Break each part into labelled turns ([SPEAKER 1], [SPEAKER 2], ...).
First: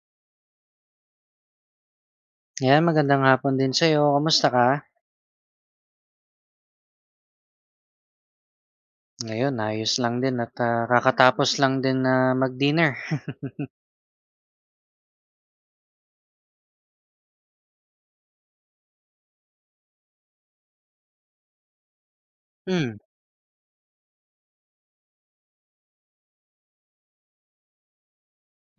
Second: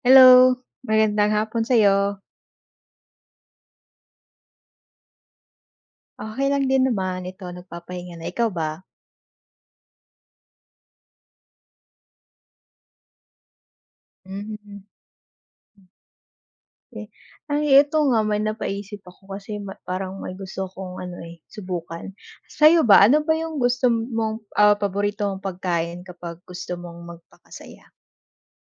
[SPEAKER 1] Hello, magandang hapon sa'yo.
[SPEAKER 2] Ayan, magandang hapon din sa'yo. Kamusta ka?
[SPEAKER 1] Okey lang din naman, ito nagpapahinga na. Ikaw ba?
[SPEAKER 2] Ngayon, ayos lang din at, kakatapos lang din na mag-dinner.
[SPEAKER 1] Hmm, okey. Ay, ito nga may napaisip ako kasi parang may gusto kong ano, eh, subukan. Sa'yo
[SPEAKER 2] Hmm.
[SPEAKER 1] ba, ano ba yung gusto mong, paborito mong pagkain kapag gusto mong magpakasaya?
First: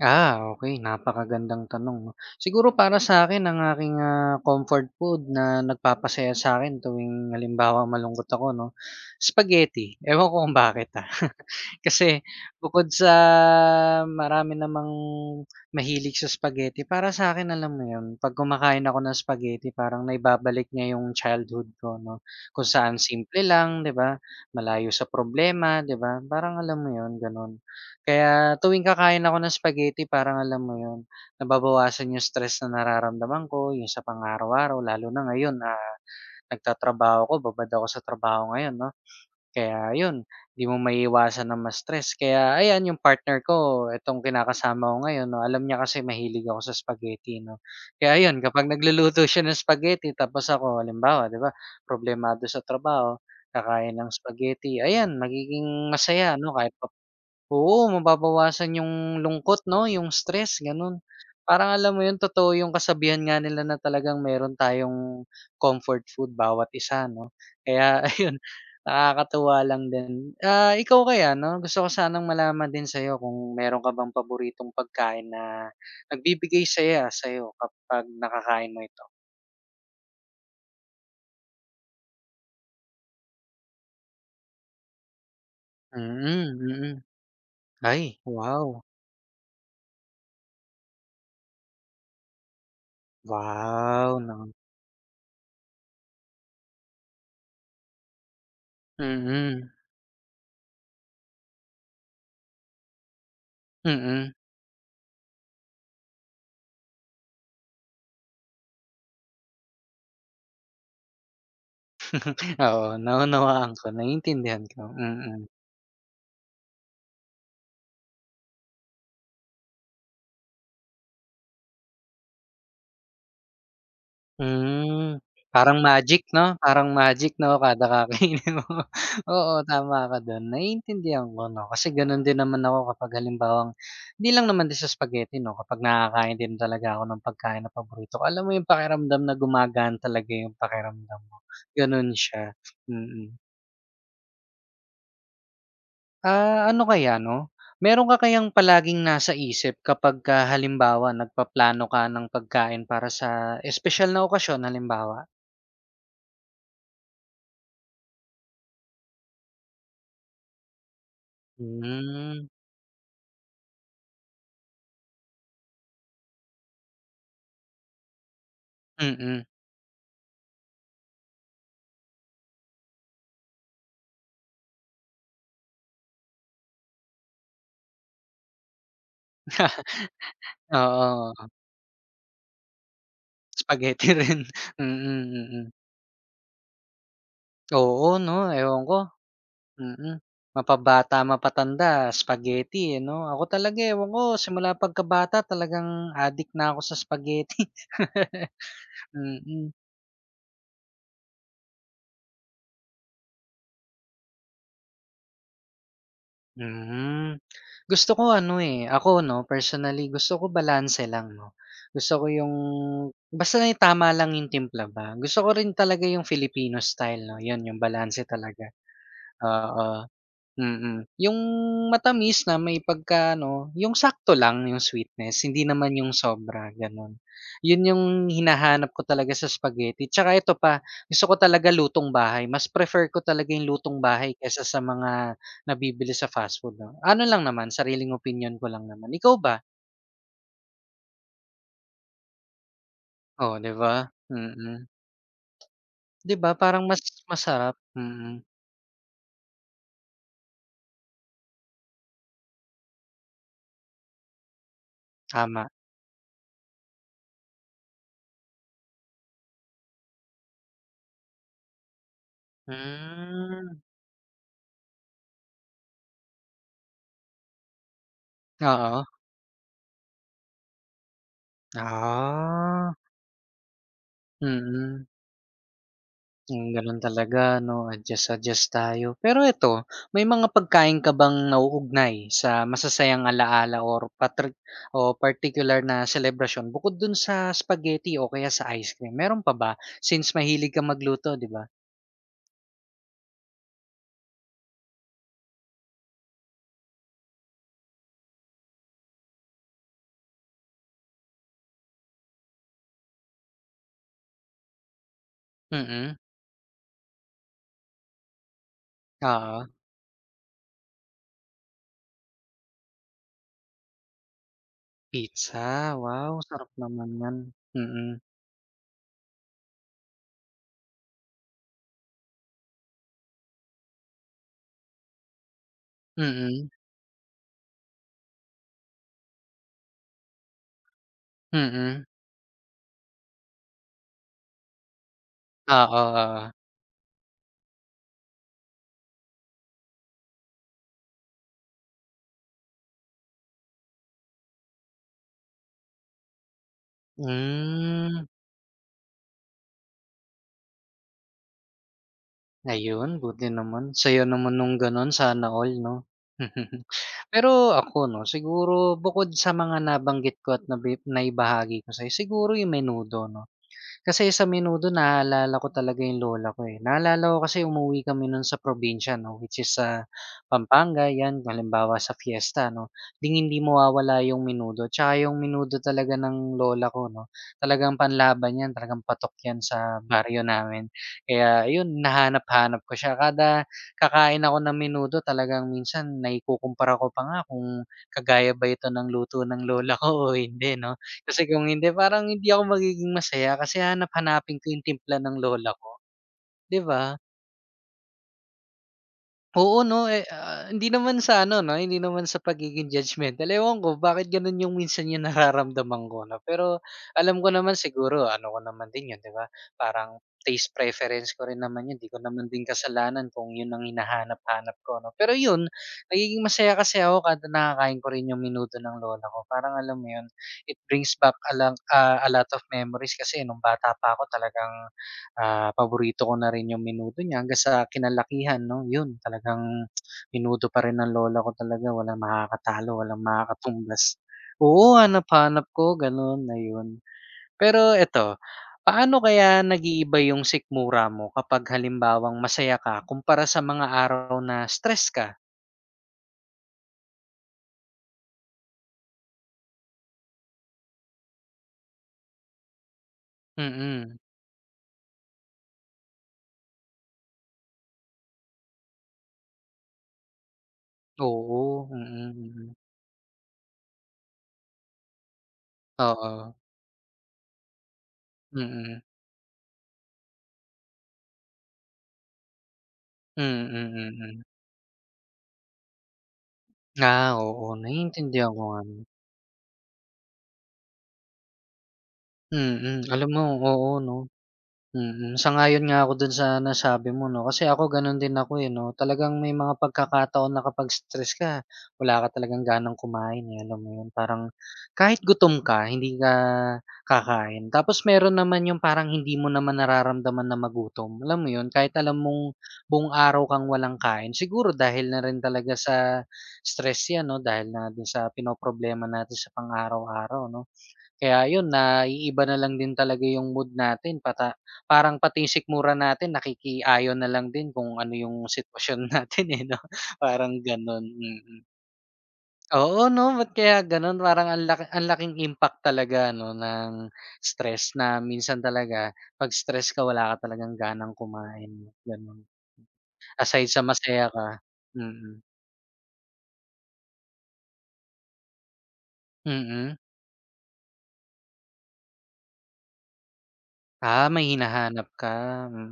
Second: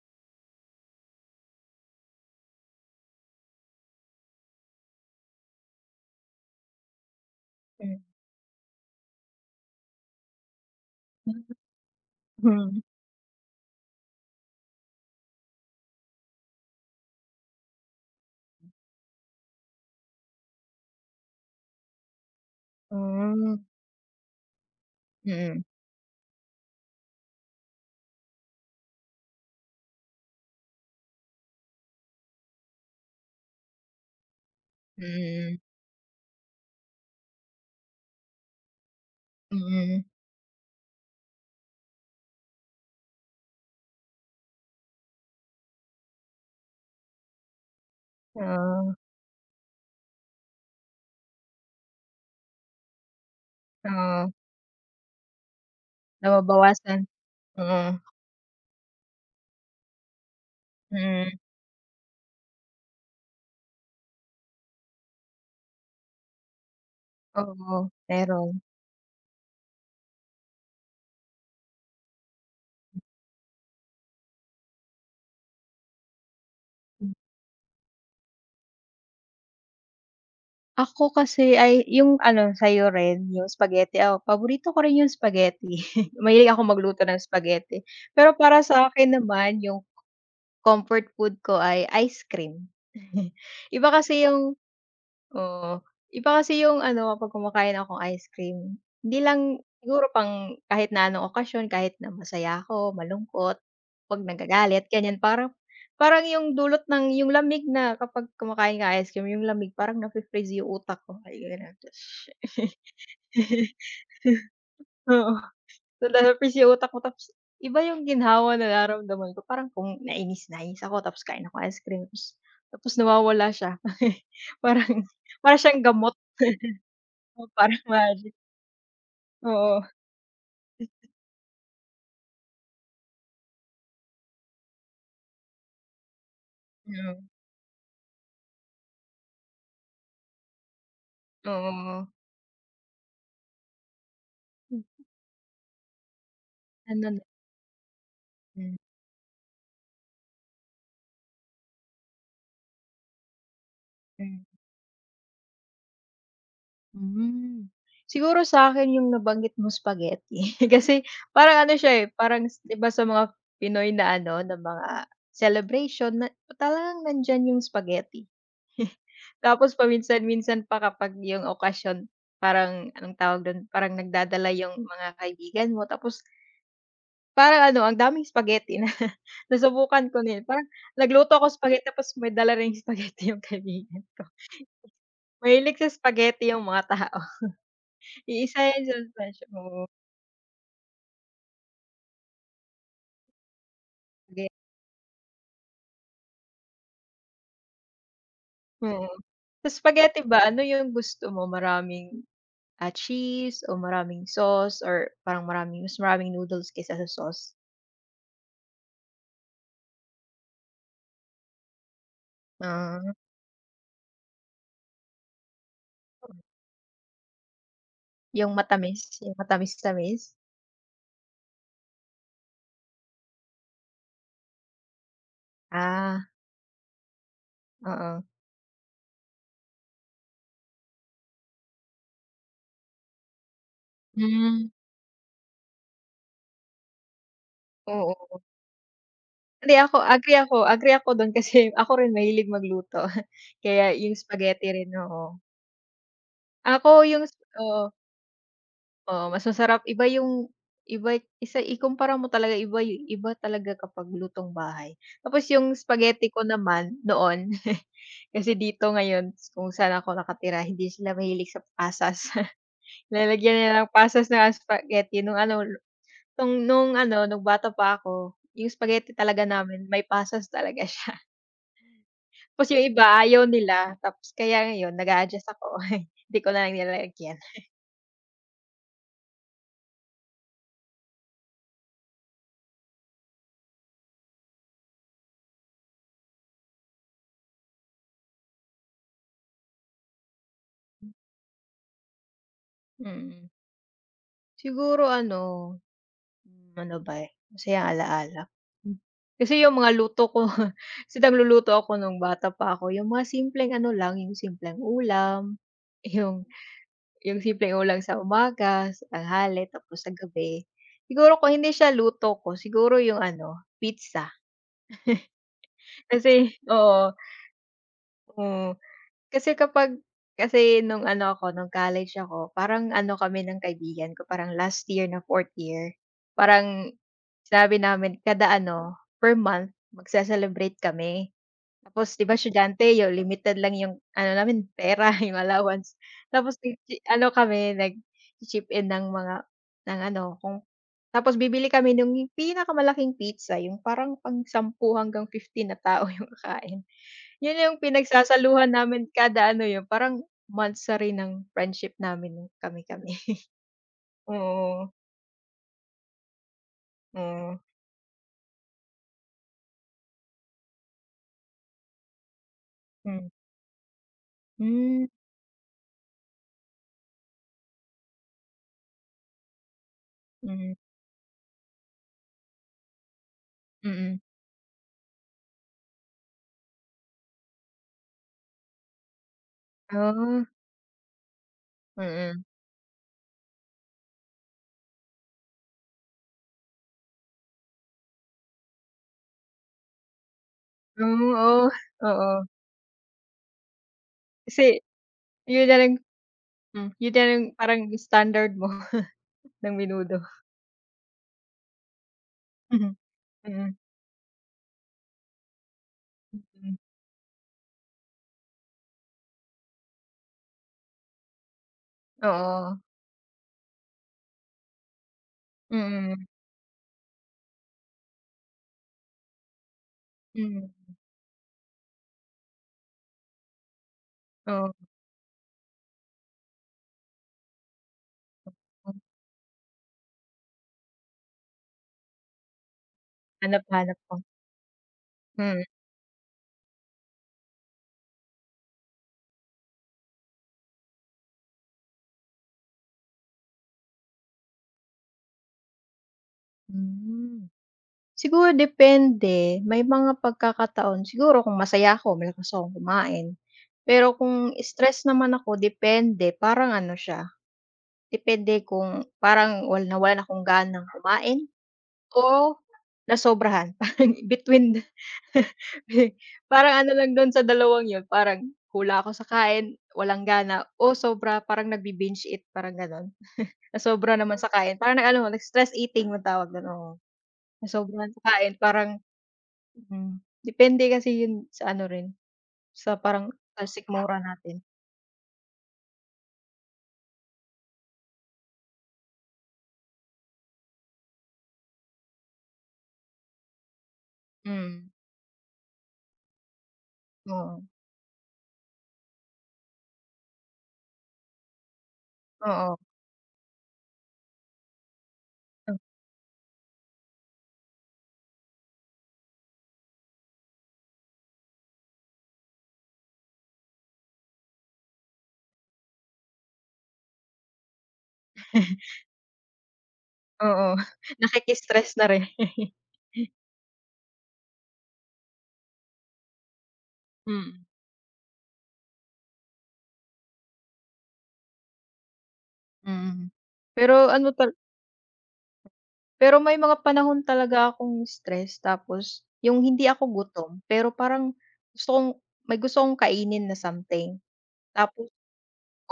[SPEAKER 2] Ah, okey. Napakagandang tanong 'no. Siguro para sa'kin ang aking, comfort food na nagpapasaya sa akin tuwing halimbawa
[SPEAKER 1] Hmm.
[SPEAKER 2] malungkot ako 'no, spaghetti. Ewan ko kung bakit, ah. Kasi
[SPEAKER 1] Mhm.
[SPEAKER 2] bukod sa marami namang mahilig sa spaghetti, para sa'kin alam mo 'yun, 'pag kumakain ako ng spaghetti parang naibabalik niya yung childhood ko 'no, kung saan simple
[SPEAKER 1] Hmm,
[SPEAKER 2] lang 'di ba, malayo sa
[SPEAKER 1] mm,
[SPEAKER 2] problema 'di ba, parang alam mo 'yun gano'n. Kaya tuwing kakain ako ng spaghetti parang alam mo 'yun, nababawasan yung stress na nararamdaman ko, yung sa pang-araw-araw lalo na ngayon,
[SPEAKER 1] mm,
[SPEAKER 2] nagtatrabaho ako, babad ako sa trabaho ngayon 'no. Kaya
[SPEAKER 1] mm,
[SPEAKER 2] yun, 'di mo maiiwasan na ma-stress kaya ayan yung partner ko, itong kinakasama ko ngayon 'no, alam niya kasi mahilig ako sa spaghetti 'no. Kaya ayun kapag
[SPEAKER 1] oo,
[SPEAKER 2] nagluluto siya ng spaghetti tapos ako halimbawa 'di ba, problemado sa trabaho, kakain ng
[SPEAKER 1] oo,
[SPEAKER 2] spaghetti, ayan magiging masaya 'no kahit.
[SPEAKER 1] nababawasan,
[SPEAKER 2] Oo,
[SPEAKER 1] oo,
[SPEAKER 2] mababawasan yung lungkot 'no, yung stress gano'n.
[SPEAKER 1] mm,
[SPEAKER 2] Parang alam mo yun, totoo yung kasabihan nga nila na talagang meron tayong comfort food bawat isa 'no.
[SPEAKER 1] oo,
[SPEAKER 2] Kaya ayun,
[SPEAKER 1] meron.
[SPEAKER 2] nakakatuwa lang din. Ah, ikaw kaya 'no, gusto ko sanang malaman din sa'yo kung meron ka bang paboritong pagkain na nagbibigay saya sa'yo kapag nakakain mo ito?
[SPEAKER 1] Ako kasi ay yung ano sa'yo rin, yung spaghetti, oo, paborito ko rin yung spaghetti. Mahilig
[SPEAKER 2] Mm,
[SPEAKER 1] ako
[SPEAKER 2] mm.
[SPEAKER 1] magluto ng spaghetti.
[SPEAKER 2] Ay,
[SPEAKER 1] Pero para
[SPEAKER 2] wow!
[SPEAKER 1] sa akin naman yung comfort food ko ay ice cream. Iba
[SPEAKER 2] Wow,
[SPEAKER 1] kasi
[SPEAKER 2] 'no.
[SPEAKER 1] yung Oo. Iba kasi yung ano, kapag kumakain akong ice cream, hindi lang
[SPEAKER 2] Mm,
[SPEAKER 1] siguro pang kahit na anong okasyon, kahit na masaya ako, malungkot, 'pag
[SPEAKER 2] mm.
[SPEAKER 1] nagagalit, ganyan. Parang parang yung dulot ng yung lamig na kapag kumakain ka ice cream, yung lamig parang nafi-freeze yung utak ko, ay gano'n. Tas
[SPEAKER 2] Oo, naunawaan ko, naiintindihan ko,
[SPEAKER 1] oo,
[SPEAKER 2] mm.
[SPEAKER 1] nafi-freeze yung utak ko tapos iba yung ginhawa na nararamdaman ko. Parang kung nainis-nainis ako tapos kain ako ice cream tapos tapos nawawala siya. Parang
[SPEAKER 2] Hmm,
[SPEAKER 1] para siyang gamot,
[SPEAKER 2] parang magic
[SPEAKER 1] oo,
[SPEAKER 2] 'no,
[SPEAKER 1] parang
[SPEAKER 2] kada
[SPEAKER 1] magic,
[SPEAKER 2] kakainin mo. Oo,
[SPEAKER 1] oo.
[SPEAKER 2] tama ka dun, naiintindihan ko 'no, kasi ganun din naman ako kapag halimbawang hindi lang naman din sa spaghetti 'no, kapag nakakain din talaga ako ng
[SPEAKER 1] Mm,
[SPEAKER 2] pagkain na paborito ko, alam mo yung pakiramdam na gumagaan talaga yung pakiramdam mo,
[SPEAKER 1] oo.
[SPEAKER 2] ganun siya, mm.
[SPEAKER 1] Hmm.
[SPEAKER 2] Ah, ano
[SPEAKER 1] Ano
[SPEAKER 2] kaya
[SPEAKER 1] na
[SPEAKER 2] 'no? Meron ka kayang
[SPEAKER 1] hmm,
[SPEAKER 2] palaging nasa isip kapagka halimbawa nagpaplano ka ng pagkain para sa espesyal na
[SPEAKER 1] hmm.
[SPEAKER 2] okasyon halimbawa?
[SPEAKER 1] Hmm. Siguro sa'kin yung nabanggit mong spaghetti kasi parang ano siya, eh,
[SPEAKER 2] Hmm,
[SPEAKER 1] parang 'di ba sa mga Pinoy na ano, na mga celebration na talagang nandiyan yung spaghetti.
[SPEAKER 2] mm.
[SPEAKER 1] Tapos paminsan-minsan pa kapag yung okasyon parang anong tawag dun, parang nagdadala yung mga kaibigan mo tapos parang ano, ang daming spaghetti na nasubukan ko na yun. Parang nagluto
[SPEAKER 2] Oo,
[SPEAKER 1] ako spaghetti tapos may dala ring spaghetti yung kaibigan
[SPEAKER 2] spaghetti
[SPEAKER 1] ko.
[SPEAKER 2] rin. Mm, mm. Mm.
[SPEAKER 1] Mahilig sa spaghetti yung mga tao.
[SPEAKER 2] Oo 'no,
[SPEAKER 1] Iisa
[SPEAKER 2] ewan
[SPEAKER 1] yan sa
[SPEAKER 2] ko,
[SPEAKER 1] presyo oo,
[SPEAKER 2] mm. Mapabata, mapatanda spaghetti, eh, 'no? Ako talaga ewan ko
[SPEAKER 1] spaghetti,
[SPEAKER 2] simula pagkabata talagang adik na ako sa spaghetti.
[SPEAKER 1] oo.
[SPEAKER 2] Mm. Mm.
[SPEAKER 1] Sa spaghetti ba ano yung gusto mo maraming, cheese o maraming sauce or parang mas maraming noodles kaysa sa
[SPEAKER 2] Hmm.
[SPEAKER 1] sauce?
[SPEAKER 2] Gusto ko ano, eh, ako 'no, personally gusto ko balanse lang 'no. Gusto ko yung
[SPEAKER 1] Ah,
[SPEAKER 2] basta yung tama lang yung timpla ba. Gusto ko rin talaga yung Filipino style 'no, yun yung balanse
[SPEAKER 1] yung
[SPEAKER 2] talaga,
[SPEAKER 1] matamis, yung
[SPEAKER 2] oo.
[SPEAKER 1] matamis-tamis?
[SPEAKER 2] Mm, yung matamis na may pagka-ano, yung sakto lang yung sweetness, hindi naman yung
[SPEAKER 1] Ah,
[SPEAKER 2] sobra gano'n. Yun yung
[SPEAKER 1] oo.
[SPEAKER 2] hinahanap ko talaga sa spaghetti, tsaka ito pa, gusto ko talaga lutong bahay, mas prefer ko talaga yung lutong bahay kaysa
[SPEAKER 1] Hmm,
[SPEAKER 2] sa mga nabibili sa fast food 'no. Ano lang naman, sariling
[SPEAKER 1] oo.
[SPEAKER 2] opinyon ko lang naman. Ikaw ba?
[SPEAKER 1] Hindi ako agree ako dun kasi ako rin mahilig magluto
[SPEAKER 2] Oh, 'di
[SPEAKER 1] kaya
[SPEAKER 2] ba?
[SPEAKER 1] yung spaghetti
[SPEAKER 2] Mm.
[SPEAKER 1] rin, oo.
[SPEAKER 2] 'Di ba parang
[SPEAKER 1] Ako
[SPEAKER 2] mas
[SPEAKER 1] yung
[SPEAKER 2] masarap?
[SPEAKER 1] Oo.
[SPEAKER 2] Mm,
[SPEAKER 1] Oo, mas masarap iba yung iba isa ikumpara mo talaga iba talaga kapag lutong bahay. Tapos
[SPEAKER 2] tama.
[SPEAKER 1] yung spaghetti ko naman noon, kasi dito ngayon kung saan ako nakatira hindi sila mahilig sa pasas. Nilalagyan
[SPEAKER 2] Hmm,
[SPEAKER 1] nila ng pasas na spaghetti nung ano, nung ano, nung bata pa ako, yung
[SPEAKER 2] oo.
[SPEAKER 1] spaghetti talaga namin may pasas talaga siya. Tapos yung
[SPEAKER 2] Ah,
[SPEAKER 1] iba ayaw nila tapos kaya ngayon
[SPEAKER 2] mm.
[SPEAKER 1] nag-a-adjust ako, hindi ko na
[SPEAKER 2] Hmm,
[SPEAKER 1] lang
[SPEAKER 2] gano'n
[SPEAKER 1] nilalagyan.
[SPEAKER 2] talaga 'no, adjust-adjust tayo. Pero eto, may mga pagkain ka bang nauugnay sa masasayang alaala or o particular na celebration, bukod dun sa spaghetti o kaya sa ice cream, meron pa ba? Since mahilig ka magluto, 'di ba?
[SPEAKER 1] Mm. Siguro ano, hmm, ano ba, eh, masayang alaala. Hmm, kasi yung mga luto ko kasi nagluluto ako nung bata pa ako, yung mga simpleng ano lang, yung simpleng ulam,
[SPEAKER 2] Mm,
[SPEAKER 1] yung yung simpleng ulam sa umaga, sa tanghali,
[SPEAKER 2] oo.
[SPEAKER 1] tapos sa gabi. Siguro kung hindi siya luto ko, siguro yung ano, pizza.
[SPEAKER 2] Pizza, wow,
[SPEAKER 1] Kasi
[SPEAKER 2] sarap naman
[SPEAKER 1] oo,
[SPEAKER 2] yan. Mm,
[SPEAKER 1] hmm, kasi kapag kasi nung ano ako, nung college ako, parang ano kami ng kaibigan ko, parang last year na fourth year,
[SPEAKER 2] mm,
[SPEAKER 1] parang sabi namin kada ano, per month magse-celebrate kami.
[SPEAKER 2] mm.
[SPEAKER 1] Tapos 'di ba estudyante yung limited lang yung ano namin pera, yung
[SPEAKER 2] Oo,
[SPEAKER 1] allowance. Tapos
[SPEAKER 2] oo.
[SPEAKER 1] nag ano kami nag-chi-chip in ng mga ng ano kung tapos bibili kami nung pinakamalaking pizza, yung parang pang 10 hanggang 15 na tao yung kakain. Yun yung
[SPEAKER 2] Hmm.
[SPEAKER 1] pinagsasaluhan namin kada ano yun, parang months rin ng friendship namin kami-kami.
[SPEAKER 2] Ayun, buti naman. Saya naman nung
[SPEAKER 1] Oo,
[SPEAKER 2] gano'n, sana all 'no.
[SPEAKER 1] oo.
[SPEAKER 2] Pero ako 'no, siguro bukod sa mga nabanggit ko at naibahagi ko sa'yo, siguro yung menudo
[SPEAKER 1] Hmm.
[SPEAKER 2] 'no. Kasi sa menudo
[SPEAKER 1] Hmm,
[SPEAKER 2] naalala ko talaga yung lola ko, eh. Naalala ko kasi umuwi kami nun sa probinsya 'no, which is sa
[SPEAKER 1] mm,
[SPEAKER 2] Pampanga 'yan, halimbawa sa fiesta 'no, ding hindi
[SPEAKER 1] mm.
[SPEAKER 2] mawawala yung menudo, tsaka yung menudo talaga ng lola ko 'no, talagang panlaban 'yan, talagang patok 'yan sa baryo
[SPEAKER 1] Oh.
[SPEAKER 2] namin. Kaya yun nahanap
[SPEAKER 1] Mm.
[SPEAKER 2] hanap ko siya, kada kakain ako ng menudo talagang minsan naikukumpara ko pa nga kung kagaya ba ito ng luto ng lola ko o hindi 'no.
[SPEAKER 1] Hmm,
[SPEAKER 2] Kasi kung
[SPEAKER 1] oo,
[SPEAKER 2] hindi parang
[SPEAKER 1] oo.
[SPEAKER 2] hindi ako magiging masaya kasi hahanap-hanapin ko
[SPEAKER 1] Kasi
[SPEAKER 2] yung timpla ng
[SPEAKER 1] yun
[SPEAKER 2] lola
[SPEAKER 1] na lang
[SPEAKER 2] ko, 'di
[SPEAKER 1] Hmm, yun
[SPEAKER 2] ba?
[SPEAKER 1] na lang parang standard mo ng
[SPEAKER 2] Oo 'no,
[SPEAKER 1] menudo.
[SPEAKER 2] eh, ah, hindi naman sa ano 'no, hindi naman sa pagiging
[SPEAKER 1] Mhm,
[SPEAKER 2] judgmental.
[SPEAKER 1] mm,
[SPEAKER 2] Ewan ko bakit gano'n yung minsan yung nararamdaman ko 'no,
[SPEAKER 1] mm.
[SPEAKER 2] pero alam ko naman siguro ano ko naman din 'yun 'di ba, parang taste preference ko rin naman 'yun, 'di ko naman din
[SPEAKER 1] Oo,
[SPEAKER 2] kasalanan kung 'yun ang hinahanap-hanap ko 'no. Pero 'yun,
[SPEAKER 1] mm,
[SPEAKER 2] nagiging masaya kasi ako kada nakakain ko rin yung minuto ng lola ko. Parang alam mo 'yun,
[SPEAKER 1] mm.
[SPEAKER 2] it brings back a lot of memories kasi nung bata pa ako
[SPEAKER 1] Oo,
[SPEAKER 2] talagang. Ah, paborito ko na rin yung menudo niya hanggang sa kinalakihan 'no, yun talagang menudo pa rin ng lola ko talaga walang makakatalo, walang
[SPEAKER 1] hanap-hanap
[SPEAKER 2] makakatumbas.
[SPEAKER 1] ko
[SPEAKER 2] Oo,
[SPEAKER 1] mm.
[SPEAKER 2] hanap-hanap ko gano'n, ayun. Pero eto, paano kaya nag-iiba yung sikmura mo kapag halimbawang masaya ka kumpara sa mga araw na stress ka?
[SPEAKER 1] Hmm. Siguro depende, may mga pagkakataon siguro kung masaya ako malakas akong kumain. Pero
[SPEAKER 2] Mm.
[SPEAKER 1] kung stress naman ako depende, parang ano siya, depende kung parang nawalan akong ganang kumain.
[SPEAKER 2] Oo, mm,
[SPEAKER 1] Oo,
[SPEAKER 2] mm.
[SPEAKER 1] nasobrahan parang between the
[SPEAKER 2] Oo,
[SPEAKER 1] parang ano lang dun sa dalawang yun parang
[SPEAKER 2] mm.
[SPEAKER 1] hula ako sa kain, walang gana o sobra parang nagbi-binge eat parang ganon.
[SPEAKER 2] Mm,
[SPEAKER 1] Nasobra naman
[SPEAKER 2] mm.
[SPEAKER 1] sa kain parang nag ano nag-stress eating matawag tawag dun, oo.
[SPEAKER 2] Ah, oo
[SPEAKER 1] Nasobrahan sa
[SPEAKER 2] naiintindihan
[SPEAKER 1] kain
[SPEAKER 2] ko nga
[SPEAKER 1] parang
[SPEAKER 2] 'no.
[SPEAKER 1] mm, depende kasi yun sa ano rin, sa
[SPEAKER 2] Mm, alam
[SPEAKER 1] parang
[SPEAKER 2] mo oo 'no.
[SPEAKER 1] sikmura natin.
[SPEAKER 2] Mm, sang-ayon nga ako dun sa nasabi mo 'no, kasi ako gano'n din ako, eh, 'no. Talagang may mga pagkakataon na kapag stress ka, wala ka talagang ganang kumain, eh, alam mo yun. Parang
[SPEAKER 1] Mm,
[SPEAKER 2] kahit gutom ka, hindi ka
[SPEAKER 1] oo,
[SPEAKER 2] kakain. Tapos meron naman yung parang hindi mo naman nararamdaman na magutom, alam mo yun, kahit alam mong
[SPEAKER 1] oo,
[SPEAKER 2] buong araw kang walang kain. Siguro dahil na rin talaga sa stress 'yan 'no, dahil na din sa pinoproblema natin sa pang-araw-araw 'no. Kaya yun, naiiba na lang din talaga yung mood natin pata parang pati yung sikmura natin nakikiayon na lang din kung ano yung sitwasyon natin, eh, 'no? Parang
[SPEAKER 1] oo,
[SPEAKER 2] gano'n,
[SPEAKER 1] nakiki
[SPEAKER 2] mm.
[SPEAKER 1] na rin.
[SPEAKER 2] Oo, 'no, ba't kaya gano'n? Parang ang laki ang laking impact talaga ano ng
[SPEAKER 1] Mm,
[SPEAKER 2] stress na minsan talaga 'pag stress ka wala ka talagang ganang kumain, gano'n.
[SPEAKER 1] mm.
[SPEAKER 2] Aside sa
[SPEAKER 1] Pero
[SPEAKER 2] masaya
[SPEAKER 1] ano
[SPEAKER 2] ka,
[SPEAKER 1] tal
[SPEAKER 2] mm.
[SPEAKER 1] Pero may mga panahon talaga akong stress tapos yung hindi
[SPEAKER 2] Mm.
[SPEAKER 1] ako gutom, pero parang gusto kong may gusto akong kainin na something.
[SPEAKER 2] Ah, may hinahanap
[SPEAKER 1] Tapos
[SPEAKER 2] ka,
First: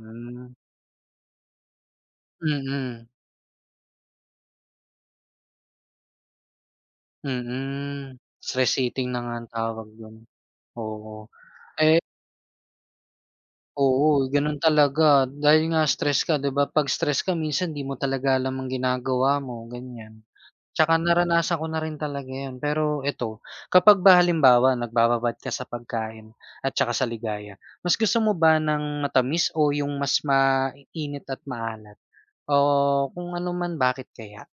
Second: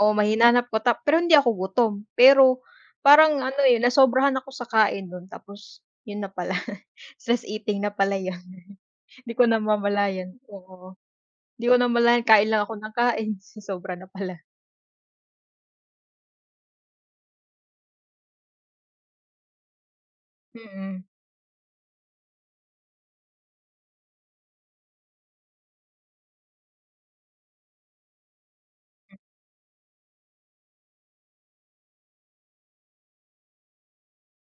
[SPEAKER 1] oo, mahinanap ko pero hindi ako gutom. Pero
[SPEAKER 2] Mm.
[SPEAKER 1] parang ano, eh, nasobrahan ako sa kain nun tapos yun na pala, stress eating na pala
[SPEAKER 2] Mm,
[SPEAKER 1] yun.
[SPEAKER 2] stress eating na nga
[SPEAKER 1] Di ko
[SPEAKER 2] ang tawag dun,
[SPEAKER 1] namamalayan, oo.
[SPEAKER 2] oo.
[SPEAKER 1] Di ko
[SPEAKER 2] Eh,
[SPEAKER 1] namalayan kain lang ako ng kain, sobra na
[SPEAKER 2] oo,
[SPEAKER 1] pala,
[SPEAKER 2] ganun talaga dahil nga stress ka 'di ba, 'pag stress ka minsan 'di mo talaga alam ang ginagawa mo ganyan.
[SPEAKER 1] mm.
[SPEAKER 2] Tsaka
[SPEAKER 1] Mm.
[SPEAKER 2] naranasan ko na rin talaga yan pero eto, kapag ba halimbawa nagbababad ka sa pagkain at tsaka sa ligaya, mas gusto mo ba ng matamis o yung mas mainit at maalat? O kung ano man bakit kaya?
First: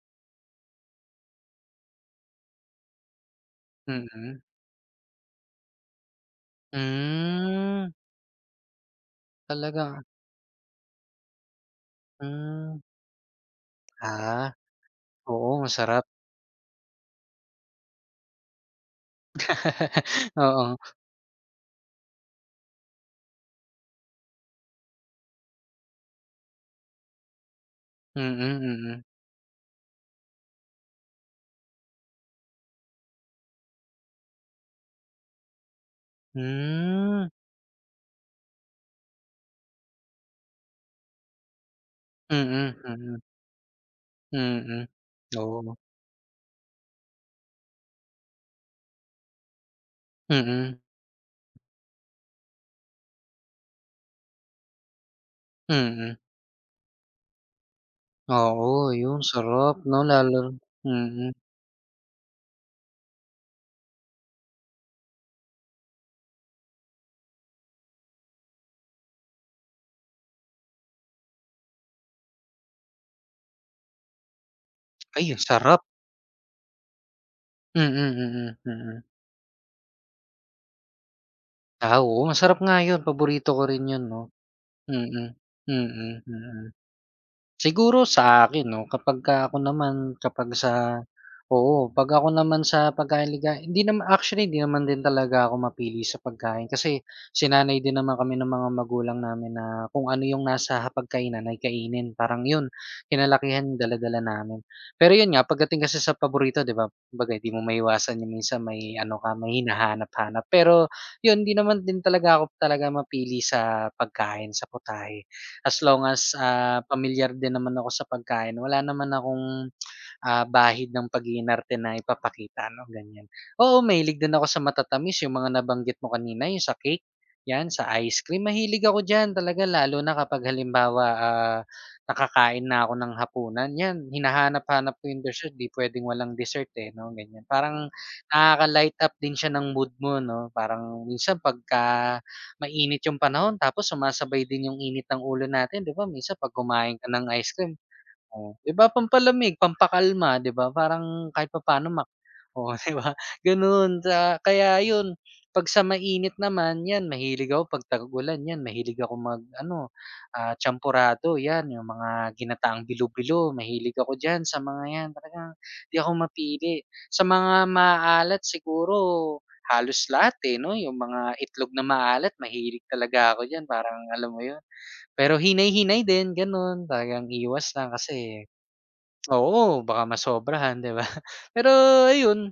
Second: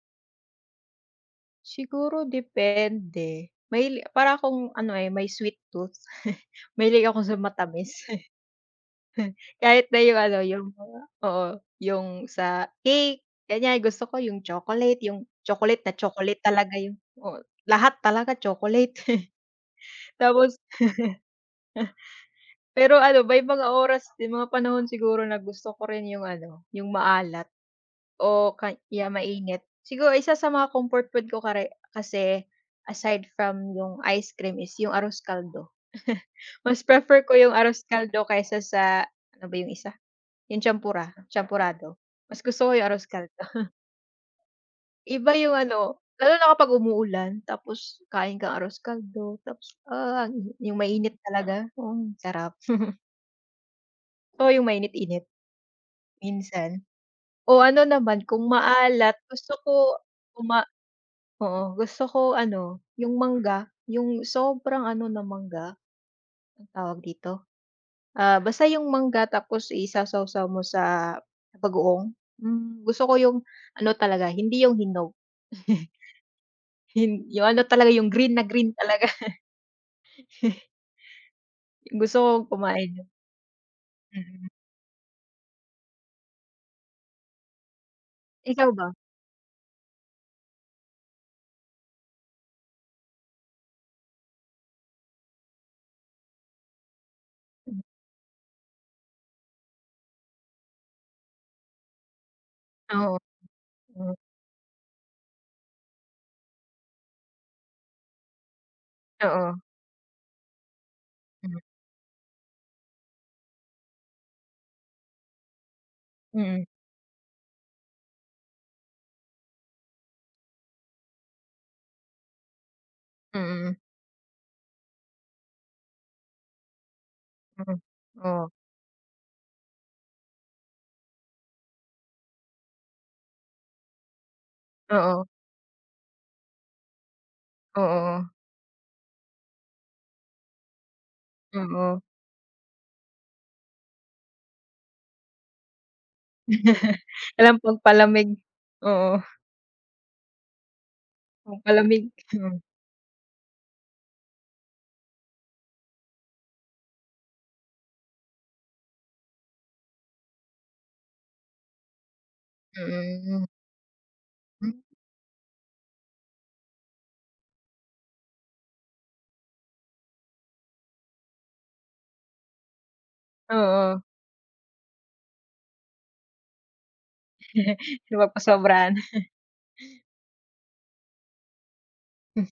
[SPEAKER 1] Siguro depende. May para
[SPEAKER 2] Mm.
[SPEAKER 1] akong ano, eh, May sweet tooth. Mahilig ako sa
[SPEAKER 2] Hmm,
[SPEAKER 1] matamis. Kahit na
[SPEAKER 2] talaga,
[SPEAKER 1] yung ano, yung mga oo, yung sa
[SPEAKER 2] hmm,
[SPEAKER 1] cake, ganyan. Gusto ko
[SPEAKER 2] ah.
[SPEAKER 1] yung
[SPEAKER 2] Oo,
[SPEAKER 1] chocolate na
[SPEAKER 2] masarap.
[SPEAKER 1] chocolate talaga oo, lahat talaga chocolate. Tapos
[SPEAKER 2] Oo,
[SPEAKER 1] pero ano, may mga oras din, mga panahon siguro na gusto ko rin yung ano, yung maalat o
[SPEAKER 2] mm, mm.
[SPEAKER 1] kaya mainit. Siguro isa sa mga comfort food ko kare kasi aside from yung ice cream is yung arroz caldo. Mas prefer
[SPEAKER 2] Hmm,
[SPEAKER 1] ko yung arroz caldo kaysa sa ano ba yung isa? Yung champurado. Mas gusto ko
[SPEAKER 2] mm,
[SPEAKER 1] yung arroz
[SPEAKER 2] mm,
[SPEAKER 1] caldo.
[SPEAKER 2] mm.
[SPEAKER 1] Iba yung
[SPEAKER 2] Oo,
[SPEAKER 1] ano, lalo na kapag umuulan tapos kain kang arroz caldo tapos, yung
[SPEAKER 2] mm,
[SPEAKER 1] mainit talaga, mm, sarap. Oo, yung mainit-init.
[SPEAKER 2] mm.
[SPEAKER 1] Minsan. O ano naman kung
[SPEAKER 2] Oo,
[SPEAKER 1] maalat
[SPEAKER 2] yun
[SPEAKER 1] gusto ko
[SPEAKER 2] sarap 'no, lalo
[SPEAKER 1] uma
[SPEAKER 2] mm.
[SPEAKER 1] oo, gusto ko ano, yung mangga, yung sobrang ano ng mangga, anong tawag dito, basta yung mangga tapos isasawsaw mo sa bagoong. Hmm, gusto ko yung ano talaga, hindi yung hinog,
[SPEAKER 2] Ay, ang sarap.
[SPEAKER 1] yung ano
[SPEAKER 2] Mm,
[SPEAKER 1] talaga, yung green na
[SPEAKER 2] mm, mm,
[SPEAKER 1] green
[SPEAKER 2] mm.
[SPEAKER 1] talaga.
[SPEAKER 2] Ah,
[SPEAKER 1] Gusto
[SPEAKER 2] oo,
[SPEAKER 1] kong
[SPEAKER 2] masarap nga
[SPEAKER 1] kumain
[SPEAKER 2] yun,
[SPEAKER 1] nun,
[SPEAKER 2] paborito ko rin yun 'no.
[SPEAKER 1] mm.
[SPEAKER 2] Mm, mm, mm, mm. Siguro sa akin
[SPEAKER 1] Ikaw ba?
[SPEAKER 2] 'no, kapagka ako naman kapag sa oo, 'pag ako naman sa pagkain liga hindi naman actually hindi naman din talaga ako mapili sa pagkain kasi
[SPEAKER 1] Hmm,
[SPEAKER 2] sinanay din naman kami ng mga magulang namin na kung ano yung nasa hapagkainan ay kainin, parang yun
[SPEAKER 1] oo,
[SPEAKER 2] kinalakihan
[SPEAKER 1] hmm,
[SPEAKER 2] dala-dala namin. Pero yun nga pagdating kasi sa paborito 'di ba, kumbaga hindi mo maiwasan yung minsan may ano ka,
[SPEAKER 1] oo,
[SPEAKER 2] may hinahanap-hanap. Pero yun, hindi
[SPEAKER 1] hmm,
[SPEAKER 2] naman din talaga ako talaga mapili sa pagkain, sa putahe as long as,
[SPEAKER 1] mm,
[SPEAKER 2] pamilyar din naman ako sa pagkain wala naman akong, bahid ng pag-iinarte na ipapakita ano, ganyan.
[SPEAKER 1] mm,
[SPEAKER 2] Oo, mahilig din ako sa matatamis yung mga nabanggit mo kanina, yung sa cake, 'yan,
[SPEAKER 1] mm,
[SPEAKER 2] sa ice cream,
[SPEAKER 1] mm.
[SPEAKER 2] mahilig ako diyan talaga lalo na kapag halimbawa, nakakain na ako ng hapunan, 'yan, hinahanap-hanap ko yung
[SPEAKER 1] Oo,
[SPEAKER 2] dessert, 'di puwedeng walang dessert, eh, 'no, ganyan.
[SPEAKER 1] oo,
[SPEAKER 2] Parang
[SPEAKER 1] oo,
[SPEAKER 2] nakaka-light up din siya ng mood mo 'no, parang minsan
[SPEAKER 1] oo.
[SPEAKER 2] pagka mainit yung panahon tapos sumasabay din yung init ng ulo natin, 'di ba, minsan 'pag kumain ka ng ice
[SPEAKER 1] Walang
[SPEAKER 2] cream.
[SPEAKER 1] pampalamig.
[SPEAKER 2] Oh, 'di ba
[SPEAKER 1] Oo,
[SPEAKER 2] pampalamig, pampakalma, 'di ba? Parang kahit papaano
[SPEAKER 1] pampalamig.
[SPEAKER 2] mak
[SPEAKER 1] Hmm,
[SPEAKER 2] oo, 'di ba? Gano'n sa kaya 'yun, 'pag sa mainit naman 'yan mahilig ako 'pag tag-ulan 'yan mahilig ako mag-ano, champorado 'yan, yung mga ginataang
[SPEAKER 1] mm.
[SPEAKER 2] bilo-bilo mahilig ako diyan sa
[SPEAKER 1] Hmm,
[SPEAKER 2] mga 'yan, talagang 'di ako mapili. Sa mga maaalat siguro halos lahat, eh, 'no? Yung mga itlog na maalat mahilig talaga ako diyan, parang
[SPEAKER 1] oo.
[SPEAKER 2] alam mo 'yun? Pero hinay-hinay din gano'n, talagang iwas lang kasi.
[SPEAKER 1] Napapasobrahan.
[SPEAKER 2] Oo, baka masobrahan, 'di ba? Pero ayun,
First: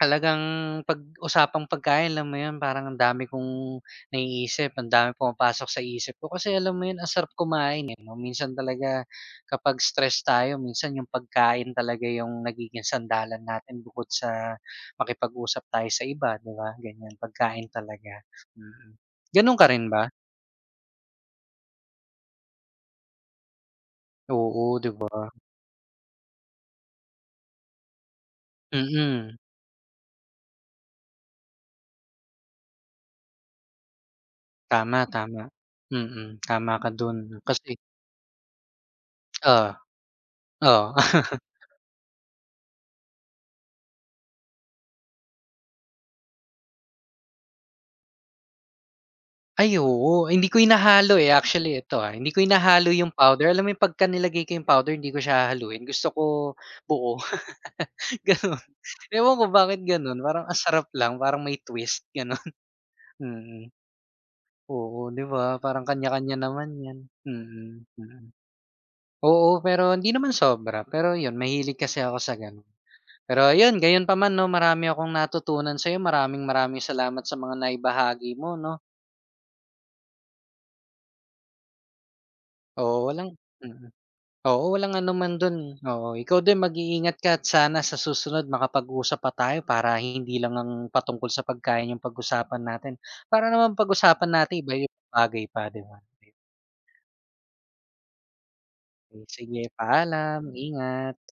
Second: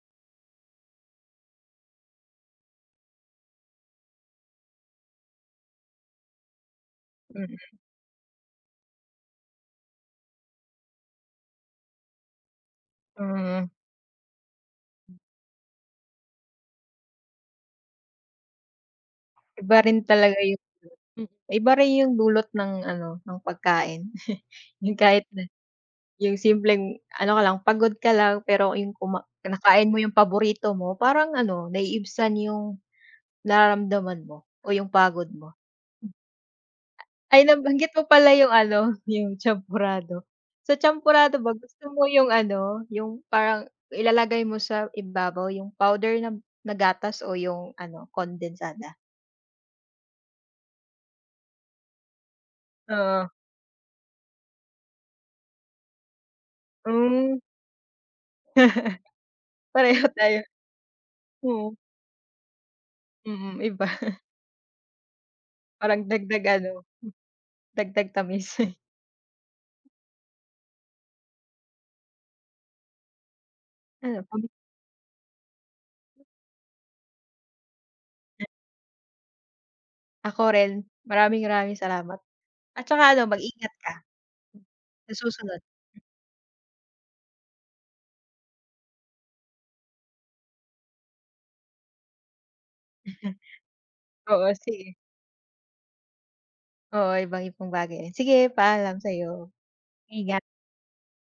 [SPEAKER 2] talagang 'pag usapang pagkain alam mo 'yun, parang ang dami kong naiisip, ang dami pumapasok sa isip ko kasi alam mo 'yun, ang sarap
[SPEAKER 1] Mm,
[SPEAKER 2] kumain, eh, 'no? Minsan talaga kapag stress tayo, minsan yung pagkain talaga yung nagiging sandalan
[SPEAKER 1] mm.
[SPEAKER 2] natin bukod sa makipag-usap tayo sa iba, 'di ba, ganyan pagkain talaga, mm. Gano'n ka
[SPEAKER 1] Iba
[SPEAKER 2] rin
[SPEAKER 1] rin
[SPEAKER 2] ba?
[SPEAKER 1] talaga yung Iba rin yung dulot ng ano, ng pagkain.
[SPEAKER 2] Oo, 'di
[SPEAKER 1] Yung
[SPEAKER 2] ba?
[SPEAKER 1] kahit na yung simpleng ano ka lang, pagod ka lang pero yung
[SPEAKER 2] Mm,
[SPEAKER 1] nakain mo yung paborito mo, parang ano, naiibsan yung nararamdaman mo o yung
[SPEAKER 2] tama,
[SPEAKER 1] pagod
[SPEAKER 2] tama.
[SPEAKER 1] mo.
[SPEAKER 2] Mm, tama ka dun
[SPEAKER 1] Ay,
[SPEAKER 2] kasi
[SPEAKER 1] nabanggit mo pala yung ano, yung
[SPEAKER 2] oo.
[SPEAKER 1] champorado. Sa
[SPEAKER 2] Oo.
[SPEAKER 1] champorado ba gusto mo yung ano, yung parang ilalagay mo sa ibabaw yung powder na na gatas o yung ano, kondensada?
[SPEAKER 2] Ay, oo. Hindi ko hinahalo, eh, actually ito, ah, hindi ko hinahalo yung
[SPEAKER 1] Oo,
[SPEAKER 2] powder. Alam mo yung pagka nilagay ko yung powder hindi ko siya hahaluin, gusto ko buo,
[SPEAKER 1] hmm.
[SPEAKER 2] gano'n. Ewan ko bakit
[SPEAKER 1] Pareho
[SPEAKER 2] gano'n,
[SPEAKER 1] tayo,
[SPEAKER 2] parang ang sarap lang, parang may
[SPEAKER 1] oo,
[SPEAKER 2] twist, gano'n.
[SPEAKER 1] mm,
[SPEAKER 2] Mm.
[SPEAKER 1] iba.
[SPEAKER 2] Oo, 'di ba? Parang
[SPEAKER 1] Parang
[SPEAKER 2] kanya-kanya
[SPEAKER 1] dagdag
[SPEAKER 2] naman
[SPEAKER 1] ano,
[SPEAKER 2] 'yan. Mm,
[SPEAKER 1] dagdag
[SPEAKER 2] mm.
[SPEAKER 1] tamis.
[SPEAKER 2] Oo, pero hindi naman sobra. Pero 'yun, mahilig kasi ako sa gano'n. Pero ayun, gayon pa
[SPEAKER 1] Ano,
[SPEAKER 2] man 'no, marami akong natutunan sa'yo. Maraming maraming salamat sa mga naibahagi mo 'no.
[SPEAKER 1] ako rin, maraming-maraming salamat at
[SPEAKER 2] Oo,
[SPEAKER 1] saka ano,
[SPEAKER 2] walang
[SPEAKER 1] mag-ingat
[SPEAKER 2] mm.
[SPEAKER 1] ka
[SPEAKER 2] Oo, walang
[SPEAKER 1] sa
[SPEAKER 2] anuman
[SPEAKER 1] susunod.
[SPEAKER 2] dun, oo. Ikaw din mag-iingat ka at sana sa susunod makapag-usap pa tayo para hindi lang ang patungkol sa pagkain yung pag-usapan natin. Para naman pag-usapan
[SPEAKER 1] Oo,
[SPEAKER 2] natin iba yung
[SPEAKER 1] sige.
[SPEAKER 2] bagay pa, 'di ba?
[SPEAKER 1] Oo, ibang-ibang bagay. Sige, paalam
[SPEAKER 2] Okay,
[SPEAKER 1] sa'yo.
[SPEAKER 2] sige, paalam,
[SPEAKER 1] Ingat.
[SPEAKER 2] ingat.